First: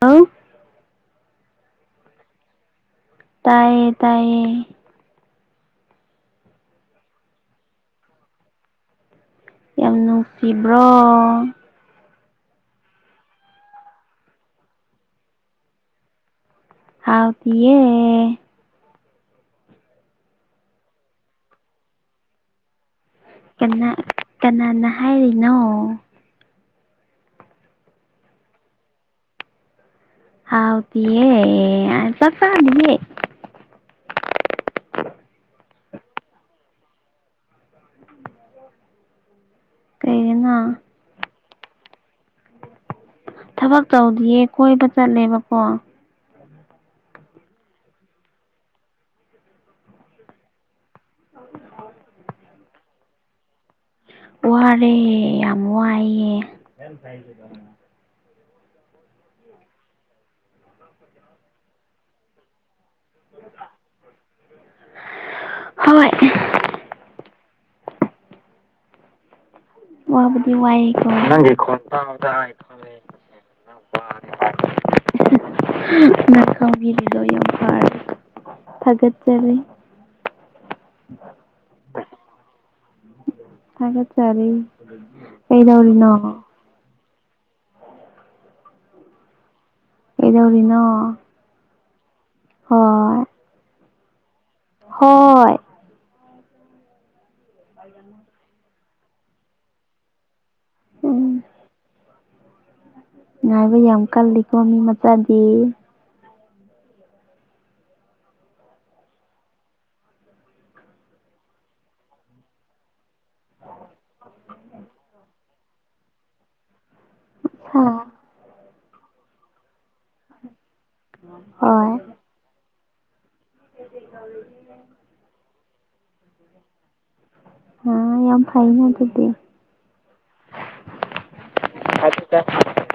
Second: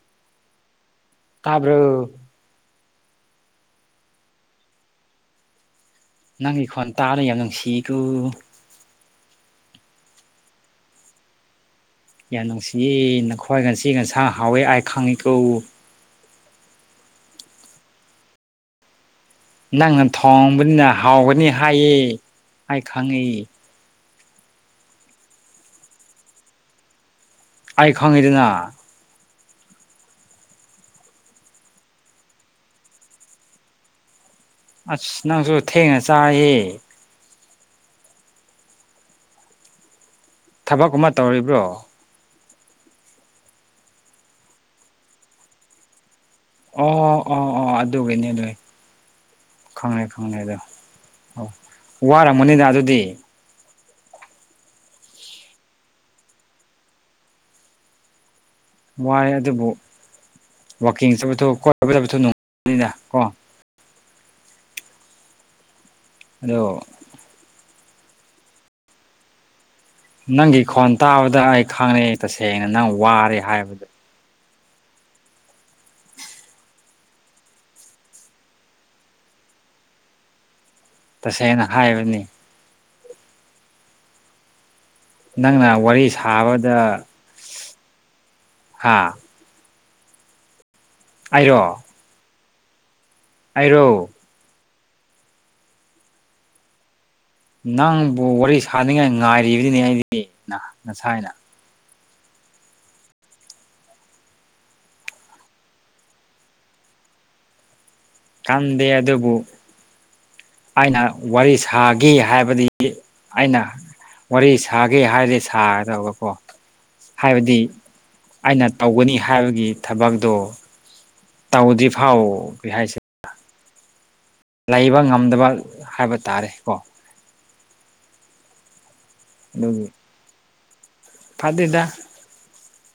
ꯑ ꯇꯥꯕ꯭ꯔꯣ ꯇꯥꯏꯌꯦ ꯇꯥꯏꯌꯦ ꯅꯪꯒꯤ ꯈꯣꯟ ꯇꯥꯔ ꯌꯥꯝ ꯅꯨꯡꯁꯤꯀꯣ ꯌꯥꯝ ꯅꯨꯡꯁꯤꯕ꯭ꯔꯣ ꯌꯥꯝ ꯅꯨꯡꯁꯤꯌꯦ ꯅꯈ꯭ꯋꯥꯏ ꯉꯁꯤ ꯉꯟꯁꯥꯡ ꯍꯥꯎꯋꯦ ꯑꯥꯏ ꯈꯪꯉꯤꯀꯧ ꯍꯥꯎ ꯇꯌꯦꯦ ꯅꯪꯅ ꯊꯣꯡꯕꯅꯤꯅ ꯍꯥꯎꯕꯅꯤ ꯍꯥꯏꯌꯦ ꯍꯥꯏ ꯈꯪꯉꯤꯌꯦ ꯀꯅꯥ ꯀꯅꯥꯅ ꯍꯥꯏꯔꯤꯅꯣ ꯑꯩꯥꯏ ꯈꯪꯉꯗꯅ ꯍꯥꯎꯗꯤꯑꯦ ꯆ ꯆꯅꯤꯦ ꯑꯁ ꯅꯪꯁꯨ ꯊꯦꯡꯅ ꯆꯥꯔꯤꯌꯦ ꯀꯩꯒꯤꯅꯣ ꯊꯕꯛ ꯑꯃ ꯇꯧꯔꯤꯕ꯭ꯔꯣ ꯊꯕꯛ ꯇꯧꯗꯤꯌꯦ ꯀꯣꯏꯕ ꯆꯠꯂꯦꯕꯀꯣ ꯑꯣ ꯑꯣ ꯑꯣ ꯑꯣ ꯑꯗꯨꯒꯤꯅꯤ ꯂꯣꯏ ꯈꯪꯉꯦ ꯈꯪꯉꯦ ꯑꯗꯣ ꯑꯣ ꯋꯥꯔꯝꯃꯅꯤꯅ ꯑꯗꯨꯗꯤ ꯋꯥꯔꯦ ꯌꯥꯝ ꯋꯥꯏꯌꯦꯦ ꯃꯥꯏ ꯑꯗꯨꯕꯨ ꯋꯥꯋꯥꯛꯀꯤꯡ ꯆꯠꯄꯣꯛ ꯀꯣ ꯆ ꯅꯨꯡꯕꯅꯤꯅ ꯀꯣ ꯍꯣꯏ ꯑꯣ ꯋꯥꯕꯨꯗꯤ ꯅꯪꯒꯤ ꯈꯣꯟ ꯋꯥꯏꯌꯦꯀꯣ ꯇꯥꯕꯗ ꯑꯩ ꯈꯪꯅꯩ ꯑꯩ ꯇꯁꯦꯡꯅ ꯅꯪ ꯋꯥꯔꯦ ꯍꯥꯏꯕꯗ [inaudible] ꯅꯔꯀꯪꯕꯤꯔꯤꯖꯣ ꯌꯥꯝ ꯄꯥꯔ ꯊꯒꯠ ꯆꯂꯤ ꯇꯁꯦꯡꯅ ꯍꯥꯏꯕꯅꯤ ꯊꯒꯦ ꯆꯔꯔꯤ ꯅꯪꯅ ꯋꯥꯔꯤ ꯁꯥꯕꯗ ꯍꯥꯥ ꯍꯗꯧꯔꯤꯅꯣ ꯑꯔꯣ ꯍꯣꯏ ꯑꯔꯧ ꯍꯣꯏ ꯅꯪꯕꯨ ꯋꯥꯔꯤ ꯁꯥꯟꯅꯤꯡꯉꯥꯏ ꯉꯥꯏꯔꯤꯕꯗꯨꯅꯦ ꯑꯩꯗꯤ ꯅ ꯅꯁꯥꯏꯅ ꯎꯝ ꯉꯥꯏꯕ ꯌꯥꯝ ꯀꯜꯂꯤꯀꯣ ꯃꯤ ꯃꯆꯥꯗꯤ ꯀꯗꯦ ꯑ ꯑꯗꯨꯕꯨꯣ ꯑꯩꯅ ꯋꯥꯔꯤ ꯁꯥꯒꯤ ꯍꯥꯏꯕꯗꯤ ꯑꯩꯅ ꯋꯥꯔꯤ ꯁꯥꯒꯦ ꯍꯥꯏꯗꯤꯦ ꯁꯥꯒꯗꯕꯀꯣ ꯍꯥꯏꯕꯗꯤ ꯍꯥ ꯑꯩꯅ ꯇꯧꯒꯅꯤ ꯍꯥꯏꯕꯒꯤ ꯊꯕꯛꯇꯣ ꯇꯧꯗꯤ ꯐꯥꯎ ꯀ ꯍꯥꯏꯁꯦ ꯎ ꯂꯩꯕ ꯉꯝꯗꯕ ꯍꯥꯏꯕ ꯇꯥꯔꯦ ꯀꯣ ꯑ ꯌꯥꯝ ꯐꯩꯟ ꯑꯗꯨꯗꯤ ꯑꯗꯨꯒꯤ ꯐꯗꯦꯗ ꯍꯥꯏꯠꯇ [unintelligible]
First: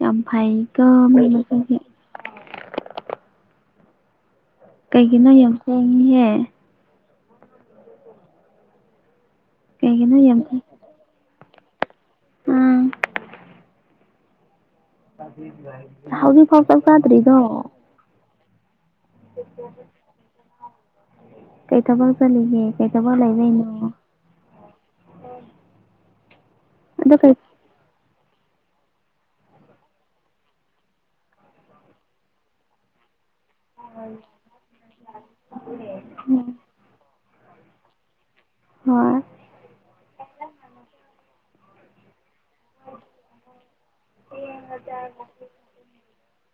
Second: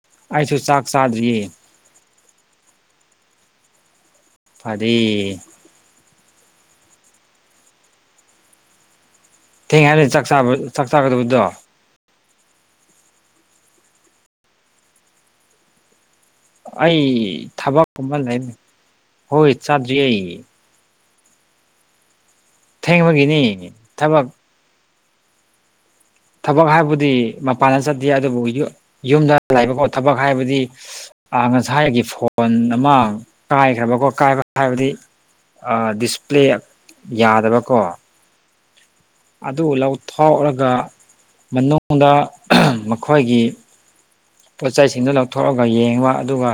ꯌꯥꯝ ꯐꯩ ꯑꯩꯁꯨ ꯆꯥꯛ ꯀꯣ ꯃꯤ ꯆꯥꯗ꯭ꯔꯤꯌꯦ ꯃꯆꯥꯗꯤ ꯐꯗꯦ ꯀꯩꯒꯤꯅꯣ ꯌꯥꯝ ꯍꯣꯡꯉꯤꯍꯦ ꯊꯦꯡ ꯀꯩꯒꯤꯅꯣ ꯍꯥꯏꯅꯥꯛꯕ ꯌꯥꯝ ꯊꯦꯡ ꯆꯥꯛ ꯆꯥꯒꯗꯕꯗꯣ ꯎꯝ ꯍꯧꯖꯤꯛꯐꯥꯎ ꯆꯥꯛꯆꯥꯗ꯭ꯔꯤꯗꯣ ꯑꯩ ꯊꯕꯛꯀꯨꯝꯕ ꯂꯩ ꯍꯣꯏ ꯆꯥꯗ꯭ꯔꯤ ꯑꯩ ꯀꯩ ꯇꯕꯛ ꯆꯠꯂꯤꯒꯦ ꯀꯩ ꯊꯕꯛ ꯂꯩꯕꯩꯅꯣ ꯊꯦꯡꯕꯒꯤꯅꯤ ꯎꯝ ꯊꯕꯛ ꯊꯕꯛ ꯍꯥꯏꯕꯨꯗꯤ ꯃꯄꯥꯟꯗ ꯆꯠ ꯑꯗꯨꯕꯨ ꯌꯨꯝꯗ ꯂꯩꯕꯀꯣ ꯊꯕꯛ ꯍꯥꯏꯕꯗꯤ ꯉꯁꯥꯏꯒꯤ ꯐꯣꯟ ꯑꯃ ꯀꯥꯏꯈ꯭ꯔꯕꯀꯣ ꯀꯥꯏꯕ ꯍꯥꯏꯕꯗꯤ ꯑ ꯗꯤꯁꯄ꯭ꯂꯦ ꯎꯝ ꯌꯥꯗꯕꯀꯣ ꯍꯨꯝ ꯑꯗꯨ ꯂꯧꯊꯣꯛꯔꯒ ꯃꯅꯨꯡꯗ ꯃꯈꯣꯏꯒꯤ ꯄꯣꯠ ꯆꯩꯁꯤꯡꯗꯨꯣ ꯂꯧꯊꯣꯛꯑꯒ ꯌꯦꯡꯕ ꯑꯗꯨꯒ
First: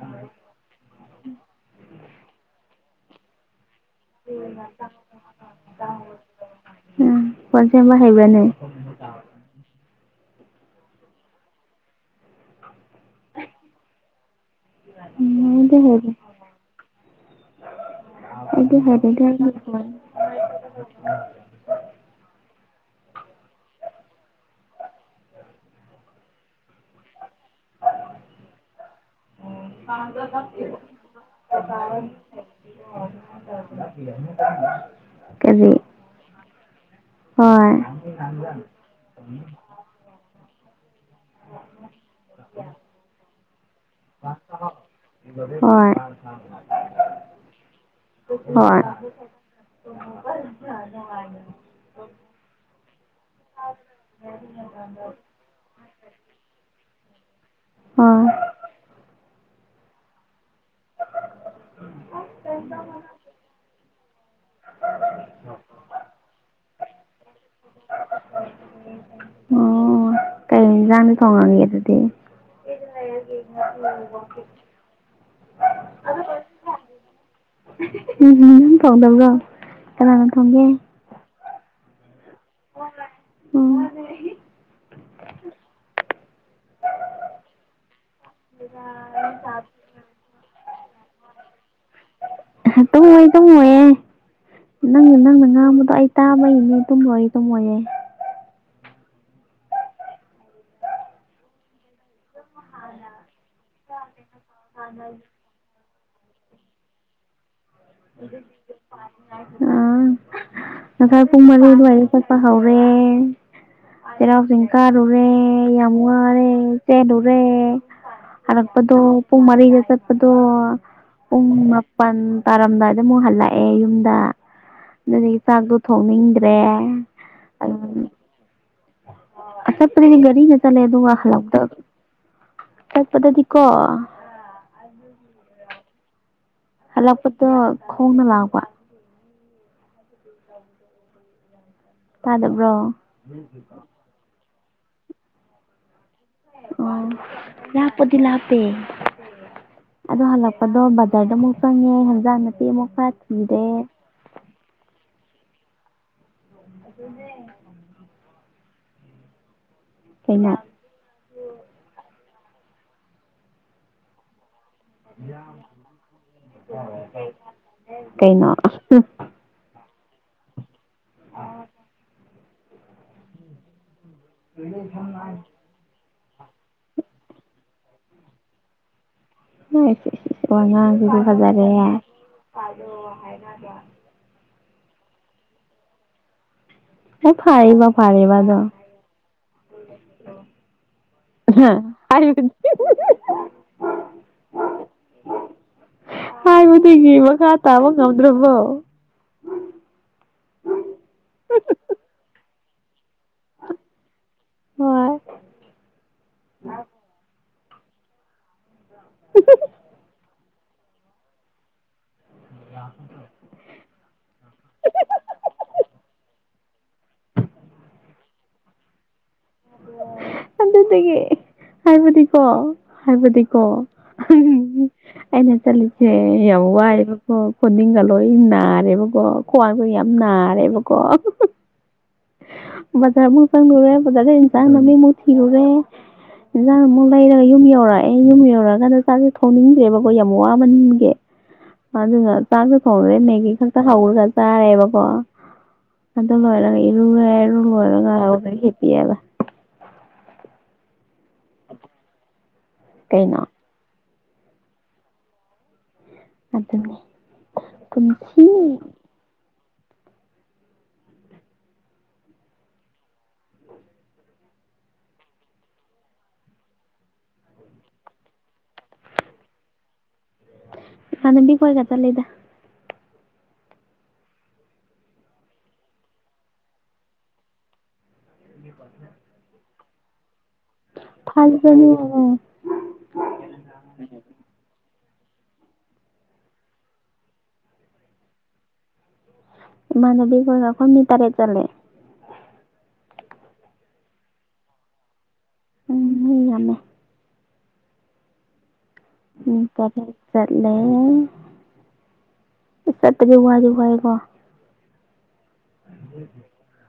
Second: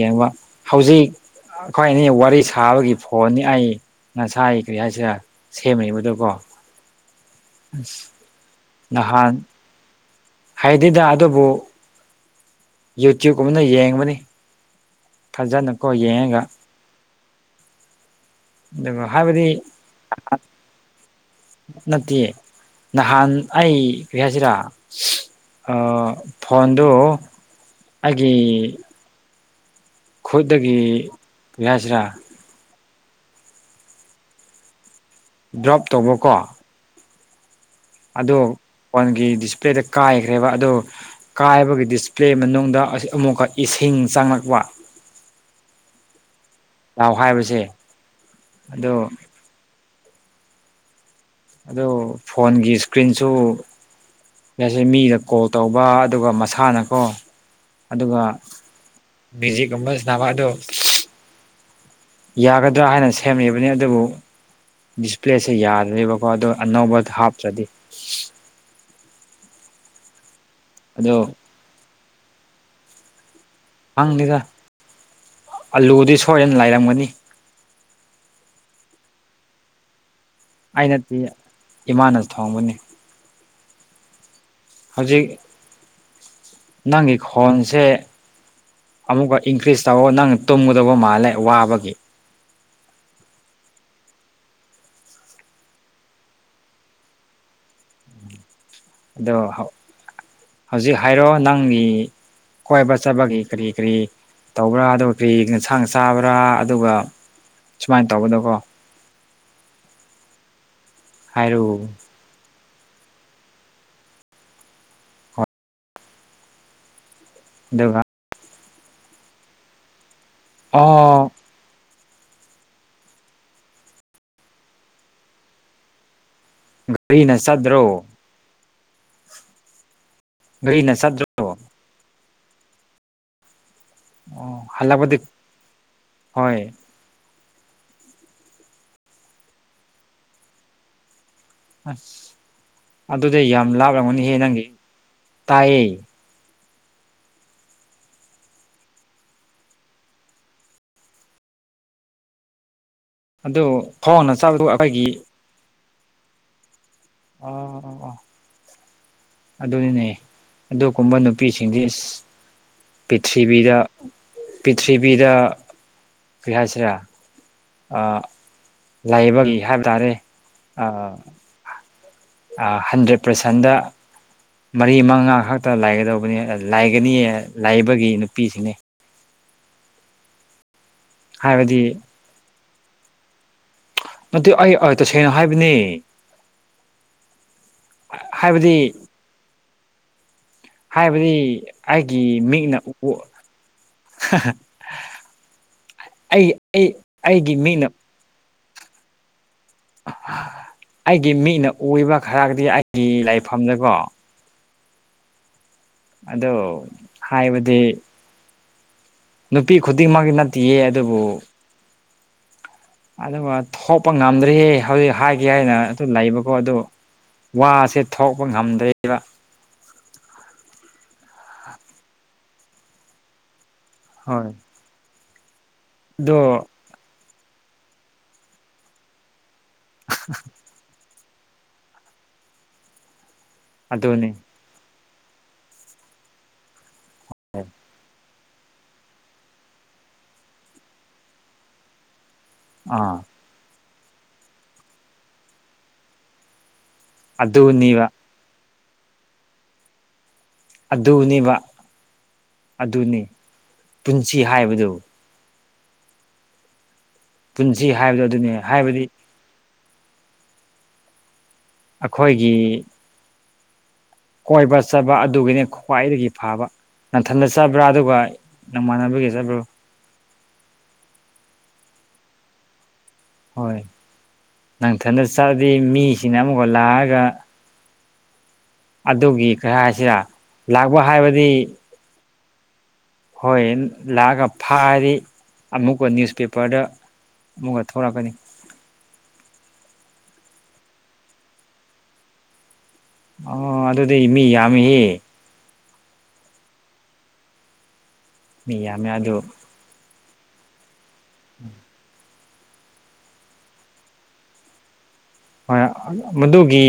ꯌꯦꯡꯕ ꯍꯧꯖꯤꯛ ꯑꯩꯈꯣꯏꯅꯤ ꯋꯥꯔꯤ ꯁꯥꯕꯒꯤ ꯐꯣ ꯐꯣꯟꯅꯤ ꯑꯩ ꯉꯁꯥꯏ ꯀꯔꯤ ꯍꯥꯏꯁꯤꯔꯥ ꯁꯦꯝꯃꯤꯕꯗꯨꯀꯣ ꯎꯝ ꯐꯣꯟ ꯁꯦꯝꯕ ꯍꯩꯕ꯭ꯔꯅꯦ ꯅꯍꯥꯟ ꯍꯩꯗꯦꯗ ꯑꯗꯨꯕꯨ ꯌꯨꯇ꯭ꯌꯨꯕꯀꯨꯝꯕꯗ ꯌꯦꯡꯕꯅꯤ ꯎꯝ ꯑꯩꯗꯤ ꯐꯖꯅꯀꯣ ꯍꯩꯔꯦ ꯌꯦꯡꯉꯒ ꯑꯩꯗꯤ ꯑꯗꯨꯒ ꯍꯩꯔꯦꯗ ꯍꯥꯏꯕꯗꯤ ꯑꯩꯗꯤ ꯐꯣꯟ ꯅꯠꯇꯦ ꯅꯍꯥꯟ ꯑꯩ ꯀꯔꯤ ꯍꯥꯏꯁꯤꯔꯥ ꯑꯥ ꯐꯣꯟꯗꯨ ꯑꯩꯒꯤ ꯈꯨꯠꯇꯒꯤ ꯀꯔꯤ ꯍꯥꯏꯁꯤꯔꯥ [unintelligible] [unintelligible] ꯗ꯭ꯔꯣꯞ ꯇꯧꯕꯀꯣ ꯍꯣꯏ ꯑꯗꯣ ꯐꯣꯟꯒꯤ ꯗꯤꯁꯄ꯭ꯂꯦꯗ ꯀꯥꯏꯈ꯭ꯔꯦꯕ ꯑꯗꯨ ꯀꯥꯏꯕꯒꯤ ꯗꯤꯁꯄ꯭ꯂꯦ ꯃꯅꯨꯡꯗ ꯑꯁ ꯑꯃꯨꯛꯀ ꯏꯁꯤꯡ ꯆꯪꯂꯛꯄ ꯍꯣꯏ ꯂꯥꯎ ꯍꯥꯏꯕꯁꯦ ꯍꯣꯏ ꯑꯗꯣ ꯑꯗꯨ ꯐꯣꯟꯒꯤ ꯏꯁ ꯀ꯭ꯔꯤꯟꯁꯨ ꯉꯁꯤ ꯃꯤꯗ ꯀꯣꯜ ꯇꯧꯕ ꯑꯗꯨꯒ ꯃꯁꯥꯅꯀꯣ ꯑꯗꯨꯒ ꯍꯣꯏ ꯃ꯭ꯌꯨꯖꯤꯛꯀꯨꯝꯕ ꯁꯥꯅꯕ ꯑꯗꯨ ꯁꯦꯝꯂꯤꯕꯅꯤ ꯑꯗꯨꯕꯨ ꯍꯣꯏ ꯑꯗꯨ ꯑꯅꯧꯕ ꯊꯥꯞꯆꯂꯤ ꯑꯣ ꯀꯩ ꯏꯟꯖꯥꯡ ꯅ ꯑꯗꯣ ꯊꯣꯡꯉꯒꯦ ꯑꯗꯨꯗꯤ ꯈꯪꯗꯦꯗ [unintelligible] ꯑꯂꯨꯗꯤ ꯁꯣꯏꯗꯅ ꯂꯩꯥꯔꯝꯒꯅꯤ ꯎꯝ ꯍꯨꯝ ꯊꯣꯡꯗꯕ꯭ꯔꯣ ꯀꯅꯥꯅ ꯊꯣꯡꯒꯦ ꯑꯩ ꯅꯠꯇ꯭ꯌꯦ ꯏꯃꯥꯅꯁꯨ ꯊꯣꯡꯕꯅꯦ ꯎꯝ ꯍꯧꯖꯤꯛ ꯅꯪꯒꯤ ꯈꯣꯟꯁꯦ ꯑꯃꯨꯛꯀ ꯏꯟꯀ꯭ꯔꯤꯁ ꯇꯧꯋꯣ ꯅꯪ ꯇꯨꯝꯒꯗꯧꯕ ꯃꯥꯜꯂꯦ ꯋꯥꯕꯒꯤ ꯇꯨꯝꯃꯣꯏ ꯇꯨꯝꯃꯣꯏꯌꯦ ꯗꯣ ꯑꯩ ꯇꯥꯕꯩꯅꯤ ꯇꯨꯝꯃꯣꯏ ꯇꯨꯝꯃꯣꯏꯌꯦ ꯑꯗꯣ ꯍꯧꯖꯤꯛ ꯍꯥꯏꯔꯣ ꯅꯪꯒꯤ ꯀꯣꯏꯕ ꯆꯠꯕꯒꯤ ꯀꯔꯤ ꯀꯔꯤ ꯇꯧꯕ꯭ꯔꯥ ꯑꯗꯨꯒ ꯀꯔꯤ ꯏꯟꯁꯥꯡ ꯆꯥ ꯆꯥꯕ꯭ꯔ ꯑꯗꯨꯒ ꯁꯨꯃꯥꯏꯅ ꯇꯧꯕꯗꯣꯀꯣ ꯎꯝ ꯉꯁꯥꯏ ꯍꯥꯏꯔꯨ ꯄꯨꯡꯃꯔꯤ ꯗ꯭ꯋꯥꯏꯗ ꯆꯠꯄ ꯍꯧꯋꯦ ꯨꯔꯦ ꯆꯩꯔꯥꯎ ꯆꯤꯡ ꯀꯥꯔꯨꯔꯦ ꯍꯣꯏ ꯌꯥꯝ ꯋꯥꯔꯦ ꯆꯦꯜꯂꯨ ꯔꯦ ꯑꯗꯨꯒ ꯍꯜꯂꯛꯄꯗꯣ ꯄꯨꯡ ꯃꯔꯤꯗ ꯆꯠꯄꯗꯣ ꯑꯣ ꯄꯨꯡ ꯃꯥ ꯄꯟ ꯇꯥꯔꯝꯗꯥꯏꯗ ꯑꯃꯨꯛ ꯍꯜꯂꯛꯑꯦ ꯌꯨꯝꯗ ꯑꯗꯨꯒꯤ ꯆꯥꯛꯇꯣ ꯊꯣꯡꯅꯤꯡꯗꯦ ꯗ꯭ꯔꯦ ꯒꯥꯔꯤꯅ ꯆꯠꯇ꯭ꯔꯣ ꯑꯗꯨꯅꯤ ꯑꯆꯠꯄꯗꯤ ꯒꯥꯔꯤꯒ ꯆꯠꯂꯦ ꯒꯥꯔꯤꯅ ꯑꯗꯨꯒ ꯆꯠꯇ꯭ꯔꯣ ꯍꯜꯂꯛꯄꯗ ꯆꯠꯄꯗꯗꯤꯀꯣ ꯑꯣ ꯍꯜꯂꯛꯄꯗꯤ ꯍꯣꯏ ꯗꯣ ꯈꯣꯡꯅ ꯂꯥꯛꯄ ꯑꯁ ꯇꯥꯗꯕ꯭ꯔꯣ ꯑꯗꯨꯗꯤ ꯌꯥꯝ ꯂꯥꯞꯂꯝꯒꯅꯤꯍꯦ ꯅꯪꯒꯤ ꯇꯥꯏꯌꯦ ꯑ ꯂꯥꯞꯄꯗꯤ ꯂꯥꯞꯄꯦ ꯑꯗꯣ ꯍꯜꯂꯛꯄꯗꯣ ꯕꯖꯔꯗ ꯑꯃꯨꯛ ꯆꯪꯉꯦ ꯍꯟꯖꯥꯡ ꯅꯄꯤꯦ ꯑꯃꯨꯛ ꯈꯔ ꯊꯤꯔꯦ ꯑꯗꯨ ꯈꯣꯡꯅ ꯆꯠꯕꯗꯨ ꯑꯩꯈꯣꯏꯒꯤ ꯑ ꯑꯗꯨꯅꯤꯅꯦ ꯀꯩꯅꯣ ꯑꯗꯨꯒꯨꯝꯕ ꯅꯨꯄꯤꯁꯤꯡꯗꯤ ꯄ꯭ꯔꯤꯊꯤꯕꯤꯗ ꯄꯕꯤꯗ ꯀꯩ ꯍꯥꯏꯁꯤꯔꯦ ꯀꯩꯅꯣ ꯂꯥꯏꯕꯒꯤ ꯍꯥꯏꯕ ꯇꯥꯔꯦ ꯑꯥ ꯍꯟꯗ꯭ꯔꯦꯠ ꯄꯥꯔꯁꯦꯟꯗ ꯃꯔꯤ ꯃꯉꯥ ꯈꯛꯇ ꯂꯥꯏꯒꯗꯧꯕ ꯂꯥꯏꯒꯅꯤ ꯂꯥꯏꯕꯒꯤ ꯅꯨꯄꯤꯁꯤꯡꯅꯤ ꯅꯔꯤ ꯍꯖꯔꯦ ꯍꯥꯏꯕꯗꯤ ꯑꯗꯨ ꯑꯩ ꯇꯁꯦꯡꯅ ꯍꯥꯏꯕꯅꯤ ꯑꯦ ꯐꯥꯔꯔꯤꯕ ꯐꯥꯔꯕꯗꯣ ꯍꯥꯏꯕꯗꯤ ꯍꯥꯏꯕꯗꯤ ꯑꯩꯒꯤ ꯍꯥꯏꯕꯗꯤ ꯃꯤꯡꯅ ꯎ [unintelligible] [inaudible] ꯑꯩ ꯑꯩ ꯍꯥꯏꯕꯒꯤ ꯃꯈꯥ ꯑꯩꯒꯤ ꯃꯤꯠꯅ ꯇꯥꯕ ꯉꯝꯗ꯭ꯔꯕꯣ ꯒꯤ ꯂꯥꯏꯐꯝꯗꯀꯣ ꯍꯣꯏ ꯑꯗꯣ ꯍꯥꯏꯕꯗꯤ ꯅꯨꯄꯤ ꯈꯨꯗꯤꯡꯃꯛꯀꯤ ꯅꯠꯇꯦ ꯑꯗꯨꯕꯨ ꯑꯗꯨꯒ ꯊꯣꯛꯄ ꯉꯝꯗ꯭ꯔꯤꯌꯦ ꯍꯧꯖꯤꯛ ꯍꯥꯏꯒꯦ ꯍꯥꯏꯅ ꯑꯗꯨ ꯂꯩꯕ ꯀꯣ ꯑꯗꯨ ꯋꯥꯁꯦ ꯊꯣꯛꯄ ꯉꯝꯗꯕ ꯑꯗꯨꯗꯒꯤ ꯍꯥꯏꯕꯗꯤꯀꯣ ꯍꯥꯏꯕꯗꯤꯀꯣ ꯍꯣꯏ ꯑꯩꯅ ꯆꯠꯂꯤꯁꯦ ꯑꯗꯣ ꯌꯥꯝ ꯋꯥꯏꯑꯦꯕꯀꯣ ꯈꯨꯣꯗꯤꯒ ꯂꯣꯏ ꯅꯥꯔꯦꯕꯀꯣ ꯀ꯭ꯋꯥꯕꯨ ꯌꯥꯝ ꯅꯥꯔꯦꯕꯀꯣ ꯕꯖꯥꯔ ꯑꯃ ꯆꯪꯗ ꯑꯗꯨꯅꯤ ꯐꯖꯗ ꯏꯟꯁꯥꯡ ꯅꯨꯃꯤꯃꯨꯛ ꯊꯤꯔꯨꯔꯦ ꯏꯟꯁꯥꯡ ꯑꯃꯨꯛ ꯂꯩꯔꯒ ꯌꯨꯝ ꯌꯧꯔꯛꯑꯦ ꯑꯩ ꯌꯨꯝ ꯌꯧꯔꯛꯑꯀꯥꯟꯗ ꯆꯥꯛꯁꯦ ꯊꯣꯡꯅꯤꯡꯗ꯭ꯔꯦꯕꯀꯣ ꯌꯥꯝ ꯋꯥꯃꯟꯒꯦ ꯑꯗꯨꯒ ꯆꯥꯛꯁꯨ ꯐꯣꯡꯔꯦ ꯑꯥ ꯃꯦꯒꯤ ꯈꯛꯇ ꯍꯧꯔꯒ ꯆꯥꯔꯦꯕꯀꯣ ꯑꯗꯨ ꯂꯣꯏꯔꯒ ꯔꯨꯋꯦꯔꯨ ꯑꯗꯨꯅꯤꯕ ꯉꯗ ꯈꯦꯇ ꯌꯥꯂ ꯑꯗꯨꯅꯦꯕ ꯑꯗꯨꯅꯤ ꯀꯩꯅꯣ ꯄꯨꯟꯁꯤ ꯍꯥꯏꯕꯗꯨ ꯑꯗꯨꯅꯦ ꯄꯨꯟꯁꯤ ꯍꯥꯏꯕꯗꯣ ꯑꯗꯨꯅꯤ ꯍꯥꯏꯕꯗꯤ ꯑꯩꯈꯣꯏꯒꯤ ꯀꯣꯏꯕ ꯆꯠꯕ ꯑꯗꯨꯒꯤꯅꯤ ꯈ꯭ꯋꯥꯏꯗꯒꯤ ꯐꯕ ꯅꯟꯊꯟꯗ ꯆꯠꯕ꯭ꯔꯥ ꯑꯗꯨꯒ ꯅꯣꯡꯃꯥꯟꯅꯕꯒꯤ ꯆꯠꯕ꯭ꯔꯣ ꯃꯥꯅꯕꯤ ꯀꯣꯏ ꯀꯇꯥ ꯂꯩꯗ ꯍꯣꯏ ꯅꯪꯊꯅ ꯆꯠꯗꯤ ꯃꯤꯁꯤꯅ ꯑꯃꯈ ꯂꯥꯛꯑꯒ ꯒꯤ ꯄꯥꯁꯅ ꯀꯩ ꯍꯥꯏ ꯍꯥꯏꯁꯤꯔ ꯂꯥꯛꯄ ꯍꯥꯏꯕꯗꯤ ꯊꯥꯖꯅꯤꯡꯉꯦ ꯍꯣꯏ ꯂꯥꯛꯑꯒ ꯐꯥꯗꯤ ꯑꯃꯨꯛꯀ ꯅ꯭ꯌꯨꯁꯄꯦꯄꯔꯗ ꯑꯃꯨꯛꯀ ꯊꯂꯛꯀꯅꯤ ꯏꯃꯥꯟꯅꯕꯤ ꯀꯈ ꯃꯤ ꯇꯔꯦ ꯆꯂꯦ ꯑ ꯑꯗꯨꯗꯤ ꯃꯤ ꯌꯥꯝꯍ ꯎꯝ ꯍ ꯌꯥꯃꯦ ꯃꯤ ꯌꯥꯝꯃꯦ ꯑꯗꯨ ꯃꯤ ꯇꯔꯦꯠ ꯆꯠꯂꯦ ꯎꯝ ꯁꯇꯒꯤ ꯑꯖ ꯑꯣꯏꯏꯒꯣ ꯍꯣꯏ ꯃꯗꯨꯒꯤ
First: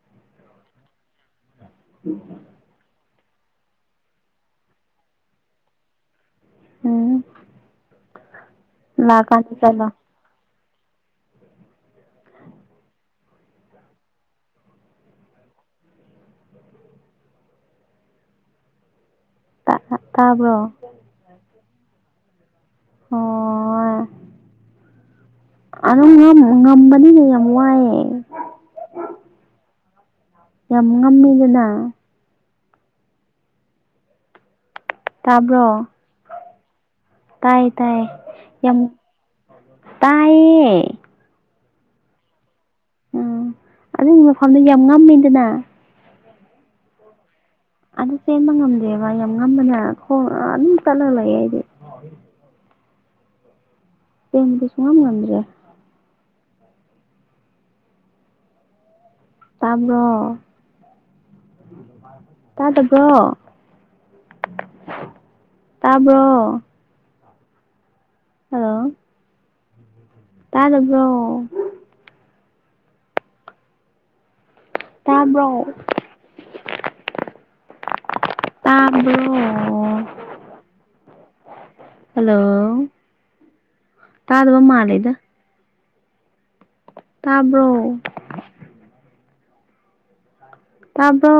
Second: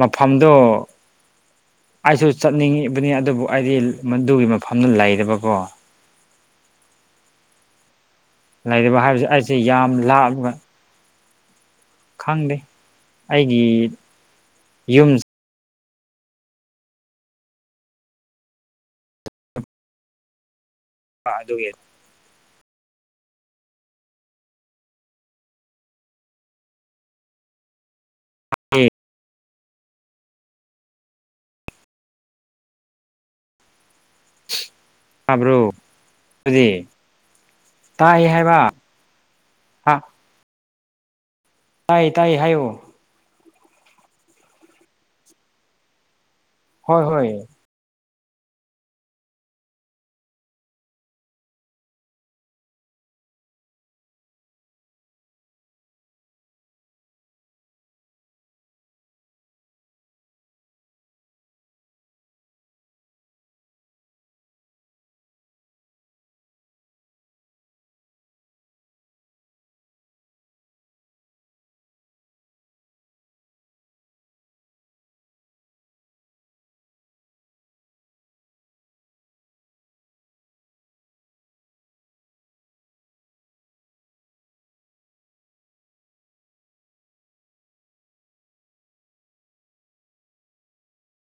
ꯃꯐꯝꯗꯣ ꯑꯩꯁꯨ ꯆꯠꯅꯤꯡꯉꯤꯕꯅꯤ ꯑꯗꯨꯕꯨ ꯑꯩꯗꯤ ꯃꯗꯨꯒꯤ ꯃꯐꯝꯗꯨ ꯂꯩꯔꯕꯀꯣ ꯎꯝ ꯂꯩꯔꯤꯕ ꯍꯥꯏꯕꯁꯦ ꯂꯥꯛꯀꯥꯟꯗ ꯑꯩꯁꯦ ꯆꯠꯂꯣ ꯌꯥꯝ ꯂꯥꯞꯕ ꯈꯪꯗꯦ ꯑꯩꯒꯤ ꯌꯨꯝꯁ ꯇꯥꯕ꯭ꯔꯣ ꯑ [inaudible] ꯑꯣ [inaudible] ꯉꯝꯕꯅꯤꯅꯦ ꯌꯥꯝ ꯋꯥꯏꯑꯦ ꯝ [inaudible] ꯌꯥꯝ ꯉꯃꯤꯗꯅ ꯇꯥꯕ꯭ꯔꯣ ꯑꯗꯨꯗꯤ ꯇꯥꯏ ꯇꯥꯏ ꯌꯥꯝ ꯇꯥꯏꯌꯦ ꯇꯥꯏ ꯇꯥꯏꯌꯦ ꯍꯥꯏꯌꯨ ꯎ ꯑꯗꯨꯒꯤ ꯃꯐꯝꯗꯨ ꯌꯥꯝ ꯉꯝꯃꯦꯗꯅ ꯍꯣꯏ ꯍꯣꯏ ꯑꯗꯨ ꯆꯦꯟꯕ ꯉꯝꯗꯦꯕ ꯌꯥꯝ ꯉꯝꯕꯅꯦ ꯈꯣꯡ ꯑꯗꯨꯝ ꯆꯠꯂꯒ ꯂꯩꯑ ꯑꯩꯗꯤ ꯇꯃꯤꯗꯤ [inaudible] ꯁꯨꯡ ꯃꯗ꯭ꯔꯦ ꯇꯥꯕ꯭ꯔꯣ ꯇꯥꯗꯕ꯭ꯔꯣ ꯇꯥꯕ꯭ꯔꯣ ꯍꯜꯂꯣ ꯇꯥꯗꯕ꯭ꯔꯣ ꯇꯥꯕ꯭ꯔꯣ ꯇꯥꯕ꯭ꯔꯣ ꯍꯜꯂꯣ ꯇꯥꯗꯕ ꯃꯥ ꯂꯩꯗ ꯇꯥꯕ꯭ꯔꯣ ꯇꯥꯕꯣ